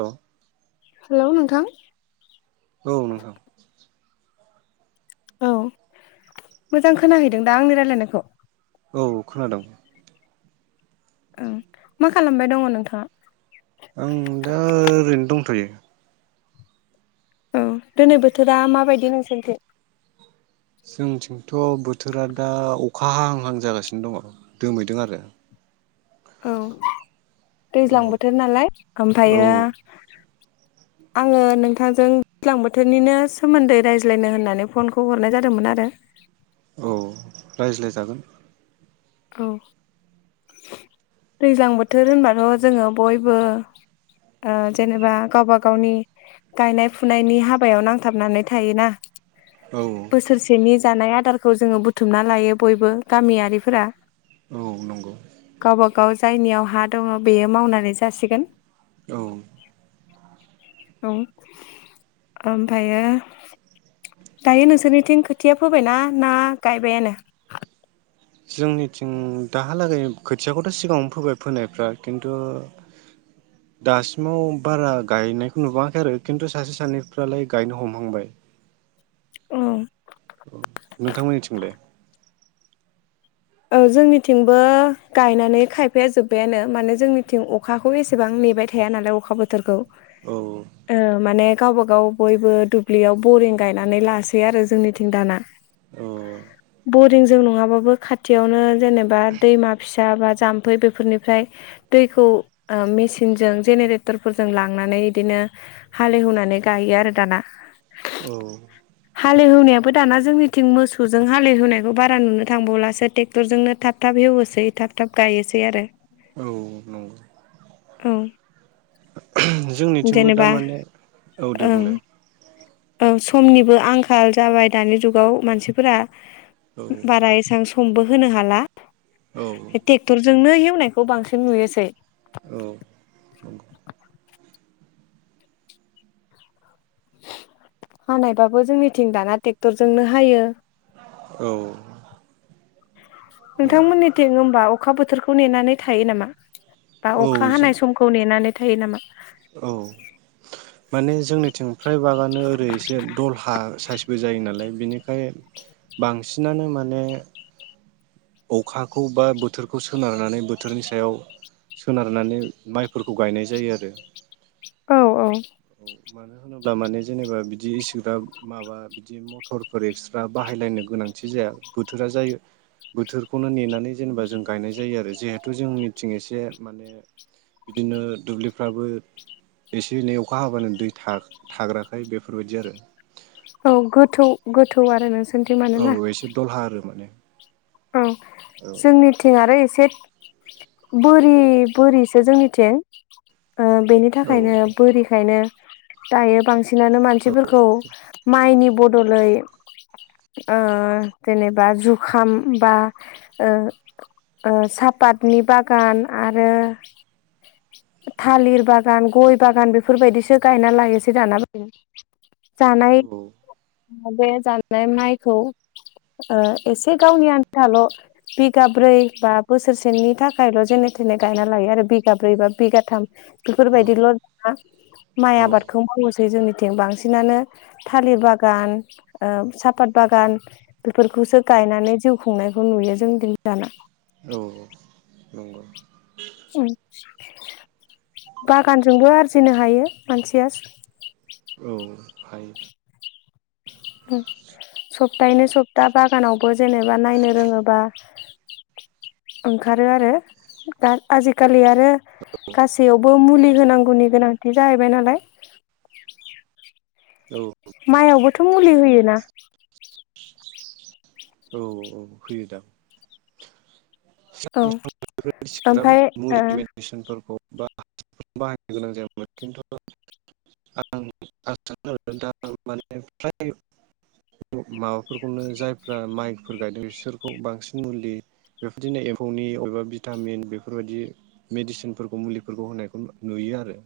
औ हेलौ नोंथां औ नोंथां औ मोजां खोनाहैदों दा आंनि रायलायनायखौ? औ खोनादों ओं मा खालामबाय दङ नोंथाङा? आं दा ओरैनो दंथ'यो औ दिनै बोथोरा माबायदि नोंसोरनिथिं जोंथिं थ' बोथोरा दा अख अखा हाहांहां जागासिनो दङ दोमैदों आरो औ। दैज्लां बोथोर नालाय औ ओमफायो आङो नोंथांजों ज्लां बोथोरनिनो सोमोन्दै रायज्लायनो होननानै फनखौ हरनाय जादोमोन आरो। औ रायज्लाय जागोन औ दैज्लां बोथोर होनबाथ' जोङो बयबो ओ जेनेबा गावबा गावनि गायनाय फुनायनि हाबायाव नांथाबनानै थायोना। औ बोसोरसेनि जानाय आ दारखौ जोङो बुथुमना लायो बयबो गामियारिफोरा। औ नंगौ। गावबा गाव जायनियाव हा दङ बेयो मावनानै जासिगोन। औ औ आमफायो दायो नोंसोरनिथिं खोथिया फोबायना ना गायबायानो? जोंनिथिं दाहालागै खोथियाखौथ' सिगाङावनो फोबाय फोनायफ्रा खिन्थु दासिमाव बारा गायनायखौ नुबोआखै आरो खिन्थु सासे सानैफ्रालाय गायनो हमहांबाय। औ। नोंथांमोननि थिंलाय? औ जोंनिथिंबो गायनानै खायफाया जोब्बायानो माने जोंनिथिं अखाखौ एसेबां नेबाय थाया नालाय अखा बोथोरखौ। औ ओह माने। गावबा गाव बयबो दुब्लियाव बरिं गायनानै लासै आरो जोंनिथिं दाना। औ बरिंजों नङाबो खाथ थियावनो जेनेबा दैमा फिसा बा जाम्फै बेफोरनिफ्राय दैखौ आह मेसिनजों जेनेरेटरफोरजों लांनानै इदिनो हालेहेवनानै गायो आरो दाना। औ हालेहेवनायाबो दाना जोंनिथिं मोसौजों हालेहेवनायखौ बारा नुनो थांबावलासो। टेक्टरजोंनो थाब थाब हेवोसै थाब थाब गायोसै आरो। औ नंगौ औ जोंनिथिंबो दा जेनेबा माने औ दे ओं बुंलाय। औ समनिबो आंखाल जाबाय दानि जुगाव मानसिफोरा। औ बारा एसां सम मबो होनो हाला। औ टेक्टरजोंनो हेव नायखौ बांसिन नुयोसै। औ। हानायबाबो जोंनिथिं दाना टेक्टरजोंनो हायो। औ। नोंथांमोननिथिं ओमबा अख खा बोथोरखौ नेनानै थायो नामा? बा औ अखा हानाय समखौ नेनानै थायो नामा? औ। माने जोंनिथिं फ्राय बागानो ओरै एसे दलहा साइसबो जायो नालाय बिनिखाय बांसिनानो माने अखाखौ बा बोथोरखौ सोनारनानै बोथोरनि सायाव सोनारनानै माइफोरखौ गायनाय जायो आरो औ औ मानो होनोब्ला माने जेनेबा बिदि इसिग्राब माबा बिदि मथरफोर एक्सट्रा बाहायलायनो गोनांथि जाया बोथोरा जायो। बोथोरखौनो नेनानै जेनेबा जों गायनाय जायो आरो जिहेथु जोंनिथिं एसे माने बिदिनो दुब्लिफ्राबो एसे एनै अखा हाबानो दै थाख थाग्राखाय बेफोरबायदि आरो औ गोथौ गोथौ आरो नोंसो औ एसे दलहा आरो माने औ जोंनिथिं आरो एसे बोरि बोरिसो जोंनिथिं ओ बेनि औ थाखायनो बोरिखायनो दायो बांसिनानो औ मानसिफोरखौ माइनि बदलै ओ जेनेबा जुखाम बा ओ ओ सापातनि बागान आरो थालिर बागान गय बागान बेफोरबायदिसो गायना लायोसै दाना जानाय औ बे जाननाय माइखौ ओ एसे गावनि आन थाल बिगाब्रै बा बोसोरसेनि थाखायल जेने थेने गायना लायो आरो बिगाब्रै बा बिगाथाम बेफोरबायदिल माइ औ आबादखौ मावो जों जोंनिथिं बांसिनानो थालिर बागान ओ साफात बागान बेफोरखौसो गायनानै जिउ खुंनायखौ नुयो जों दिन दाना औ नंगौ बागानजोंबो आरजिनो हायो मानसिया औ हायो सप्तायैनो सप्ता बागानावबो जेनेबा नायनो रोङोबा ओंखारो आरो दा आजिखालि आरो गासैयावबो मुलि होनांगौनि गोनांथि जाहैबाय नालाय औ माइआवबो थ मुलि होयोना औ औ होयोदां औ ओमफ्राय ओ ओ माबाफोरखौनो जायफ्रा माइफोर गायदों बिसोरखौ बांसिन मुलि बेफ बिदिनो एम्फौनि अबेबा भिटामिन बेफोरबायादि मेडिसिनफोरखौ मुलिफोरखौ होनायखौ नुयो आरो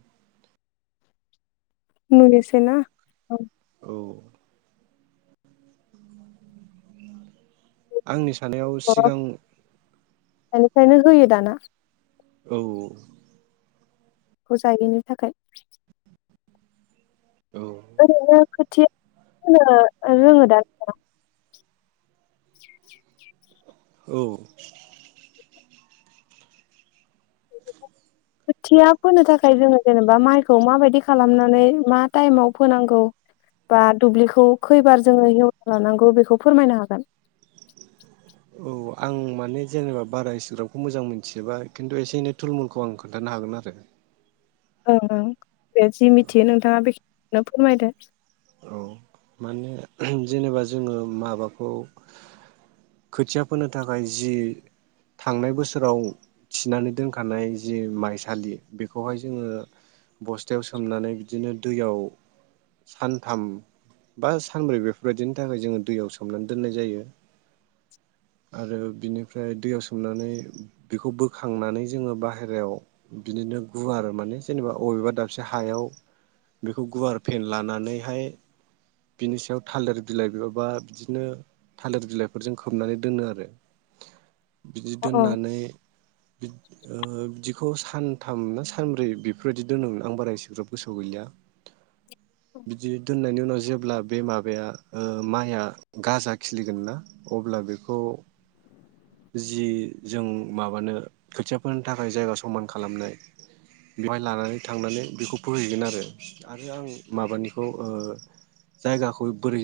मुलिसोना औ आंनि थानायाव सिगां बेनिखायनो होयो दाना औ खौ जायिनि थाखाय औ ओरैनो खोथिया फोनो रोङोदा नोंथांङा [inaudible] औ खोथिया फोनो थाखाय जोङो जेनेबा माइखौ माबायदि खालामनानै मा टाइमाव फोनांगौ बा दुब्लिखौ खैबार जोङो हेव लानांगौ बेखौ फोरमायनो हागोन औ आं माने जेनेबा बारा इसेग्राफखौ मोजां मोनथिजोबा खिन्थु एसे एनै थुलमुलखौ आं खोन्थानो हागोन आरो ओं ओं बे जि मिथियो नोंथाङा बेखिनो फोरमायदो औ माने ओ जेनेबा जोङो माबाखौ खोथिया फोनो थाखाय जि थांनाय बोसोराव थिनानै दोनखानाय जि माइसालि बेखौहाय जोङो बस्थायाव सोमनानै बिदिनो दैयाव सान थाम बा सानब्रै बेफोरबायदिनि थाखाय जोङो दैयाव सोमनानै दोननाय जायो आरो बिनिफ्राय दैयाव सोमनानै बेखौ बोखांनानै जोङो बाहेरायाव बिदिनो गुवार माने जेनेबा अबेबा दाबसे हायाव बेखौ गुवार फेन लानानै बेहाय बिनि सायाव थालिर बिलाइ बे बा बिदिनो थालिर बिलाइफोरजों खोबनानै दोनो आरो बिदि अ दोननानै ओ बिदिखौ सानथाम ना सानब्रै बेफोरबायदि दोनोमोन आं एसेग्राब गोसोआव गैलिया बिदि दोननायनि उनाव जेब्ला बे माबाया ओ माइआ गाजा खिलिगोन ना अब्ला बेखौ जि जों माबानो खोथिया फोनो थाखाय जायगा समान खालामनाय बेवहाय लानानै थांनानै बेखौ फोहैगोन आरो आरो आं माबानि खौ ओ जायगाखौ बोरै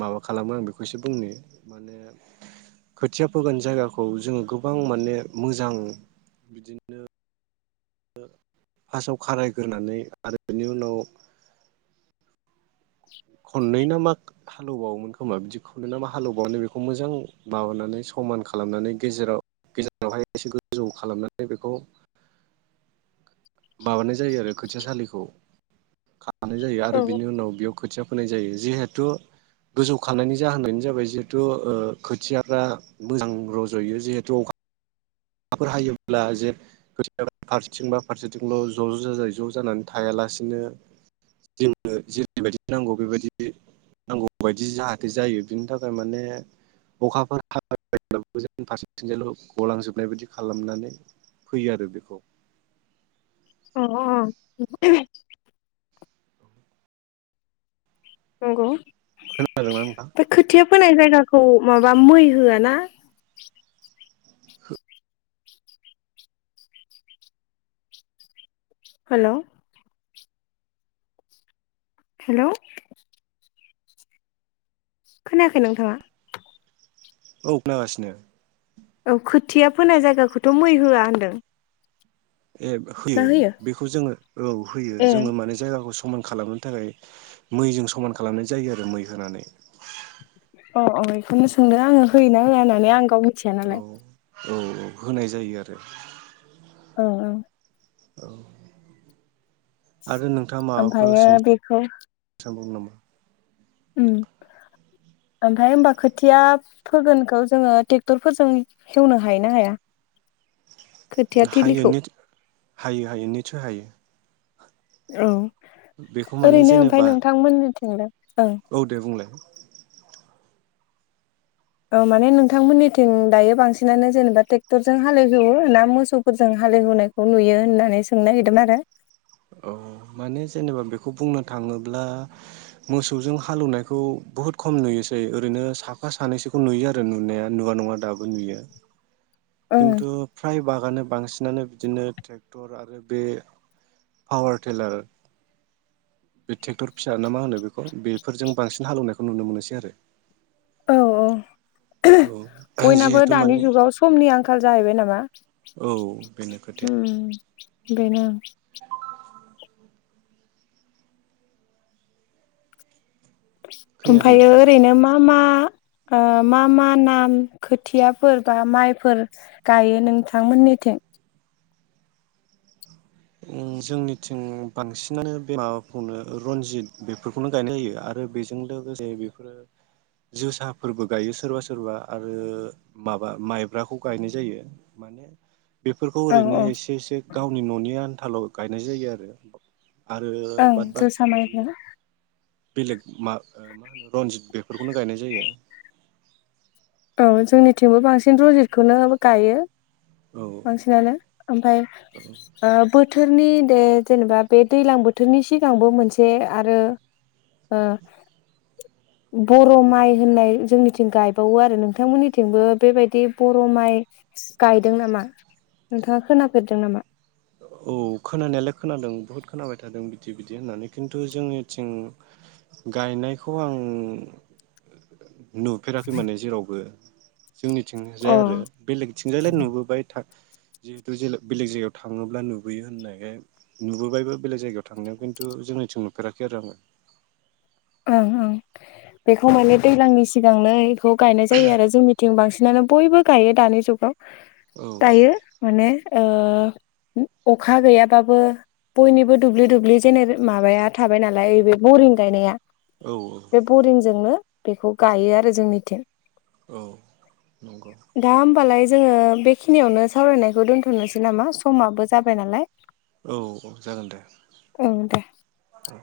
माबा खालामो आं बेखौएसे बुंनि माने खोथिया फोगोन जायगाखौ जोङो गोबां माने मोजां बिदिनो फासाव खारायग्रोनानै आरो बेनि उनाव खननै ना मा हालेवबावोमोन खोमा बिदि खननै ना मा हालेवबावनानै बेखौ मोजां माबानानै समान खालामनानै गेजेराव गेजेरावहाय एसे गोजौ खालामनानै बेखौ माबानाय जायो लानाय जायो आरो बिनि औ उनाव बेयाव खोथिया फोनाय जायो जिहेथु गोजौखानायनि जाहोनानो जाबाय जिहेथु खोथियाफ्रा मोजां रज'यो जिहेथु अखा अखाफोर हायोब्ला जे खोथिया फारसेथिं बा फारसेथिंल' ज' ज' जाजाय ज' जानानै थायालासिनो जोंनो जेरैबायदि नांगौ बेबायदि नांगौ बायदि जाहाथे जायो बिनि थाखाय माने अखाफोर हायोब्लाबो जों फारसेथिंजाल' गलांजोब नाय बादि खालामनानै फैयो आरो बेखौ ओ ओ नंगौ खोनादोंना नोंथां? बे खुथिया फोनाय जायगाखौ माबा मै होआ ना हेलौ हेलौ खोनायाखै नोंथाङा औ खोनागासिनो औ खोथिया फोनाय जायगाखौथ' मै होआ होनदों। ए होयो बेखौ जोङो औ होयो ए जोङो माने जायगाखौ समान खालामनो थाखाय मैजों समान खालामनाय जायो आरो मै होनानै अ अ बेखौनो सोंदों आङो होयोना होवा होननानै आं गाव मिथिया औ नालाय औ औ होनाय जायो आरो ओ ओ औ ओमफ्रायो बेखौ दंबावो नामा उम ओमफ्राय होमबा खोथिया फोगोनखौ जोङो ट्रेक्टरफोरजों हेवनो हायो ना हाया खोथिया हायो थिलिखौ नि हायो हायो नितसय हायो। औ बेखौ माने ओरैनो ओमफ्राय जेनेबा नोंथांमोननिथिंलाय ओं औ दे बुंलाय औ माने नोंथांमोननिथिं दायो बांसिनानो जेनेबा ट्रेक्टरजों हालेवहेवो ना मोसौफोरजों हालेवहेवनायखौ नुयो होननानै सोंनो नागिरदोंमोन आरो औ माने जेनेबा बेखौ बुंनो थाङोब्ला मोसौजों हालौवनायखौ बहुद खम नुयोसै ओरैनो साफा सानैसोखौ नुयो आरो नुनाया नुवा नङा दाबो नुयो। ओं किनथु बागानो बांसिनानो बिदिनो ट्रेक्टर आरो बे पावार टिलार बे ट्रेक्टर फिसा ना मा होनो बेखौ बेफोरजों बांसिन हालेवनायखौ नुनो मोनोसै आरो औ औ औ बयनाबो जिहेथु दानि माने जुगाव समनि आंखाल जाहैबाय नामा औ बेनो खोथाया उम बेनो खोनायाखै ओमफायो नोंथां ओरैनो मा मा मा ओ मा मा नाम खोथियाफोर बा माइफोर गायो नोंथांमोननिथिं जोंनिथिं बांसिनानो बे माबाखौनो रनजित बेफोरखौनो गायनाय जायो आरो बेजों लोगोसे बेफोरो जोसाफोरबो गायो सोरबा सोरबा आरो माबा माइब्राखौ गायनाय जायो माने बेफोरखौ औ ओरैनो औ एसे एसे गावनि न'नि आन आन्थाल' गायनाय जायो आरो आरो ओं बाद जोसा बाखि बिदि माइब्रा बेलेग मा होनो रनजित बेफोरखौनो गायनाय जायो। औ जोंनिथिंबो बांसिन रनजितखौनो गायो। औ बांसिनानो ओमफाय ओ बोथोर नि दे जेनेबा बे दैलां बोथोरनि सिगांबो मोनसे आरो ओ बर' माइ होननाय जोंनिथिं गायबावो आ रो नोंथांमोननिथिंबो बेबायदि बर' माइ गायदों नामा नोंथाङा खोनाफेरदों नामा? औ खोनानायालाय खोनादों बुहुत खोनाबाय थादों बिदि बिदि होननानै खिन्थु जोंनिथिं गायनायखौ आं नुफेराखै माने जेरावबो जोंनिथिंजाय आरो अ बेलेगथिंजायलाय नुबोबाय था जिहेथु जेला बेलेग जायगायाव थाङोब्ला नुबोयो होननायखाय नुबोबायबो बेलेग जायगायाव थांनायाव खिन्थु जोंनिथिं नुफेराखै आरो आङो। ओं ओं। बेखौ माने दैलांनि सि सिगांनो खौ गायनाय जायो आरो जोंनिथिं बांसि नानो बयबो गायो दानि जुगाव। औ दायो माने ओ अखा गैयाबाबो बयनिबो दुब्लि दुब्लि जेने माबाया थाबाय नालाय बे बरिं गायनाया। औ बे बरिंजोंनो बेखौ गायो आरो जोंनिथिं। औ नंगौ। दा होमबालाय जोङो बेखिनियावनो सावरायनायखौ दोन्थ'नोसै नामा समाबो जाबाय नालाय। औ औ जागोन दे ओं दे औ।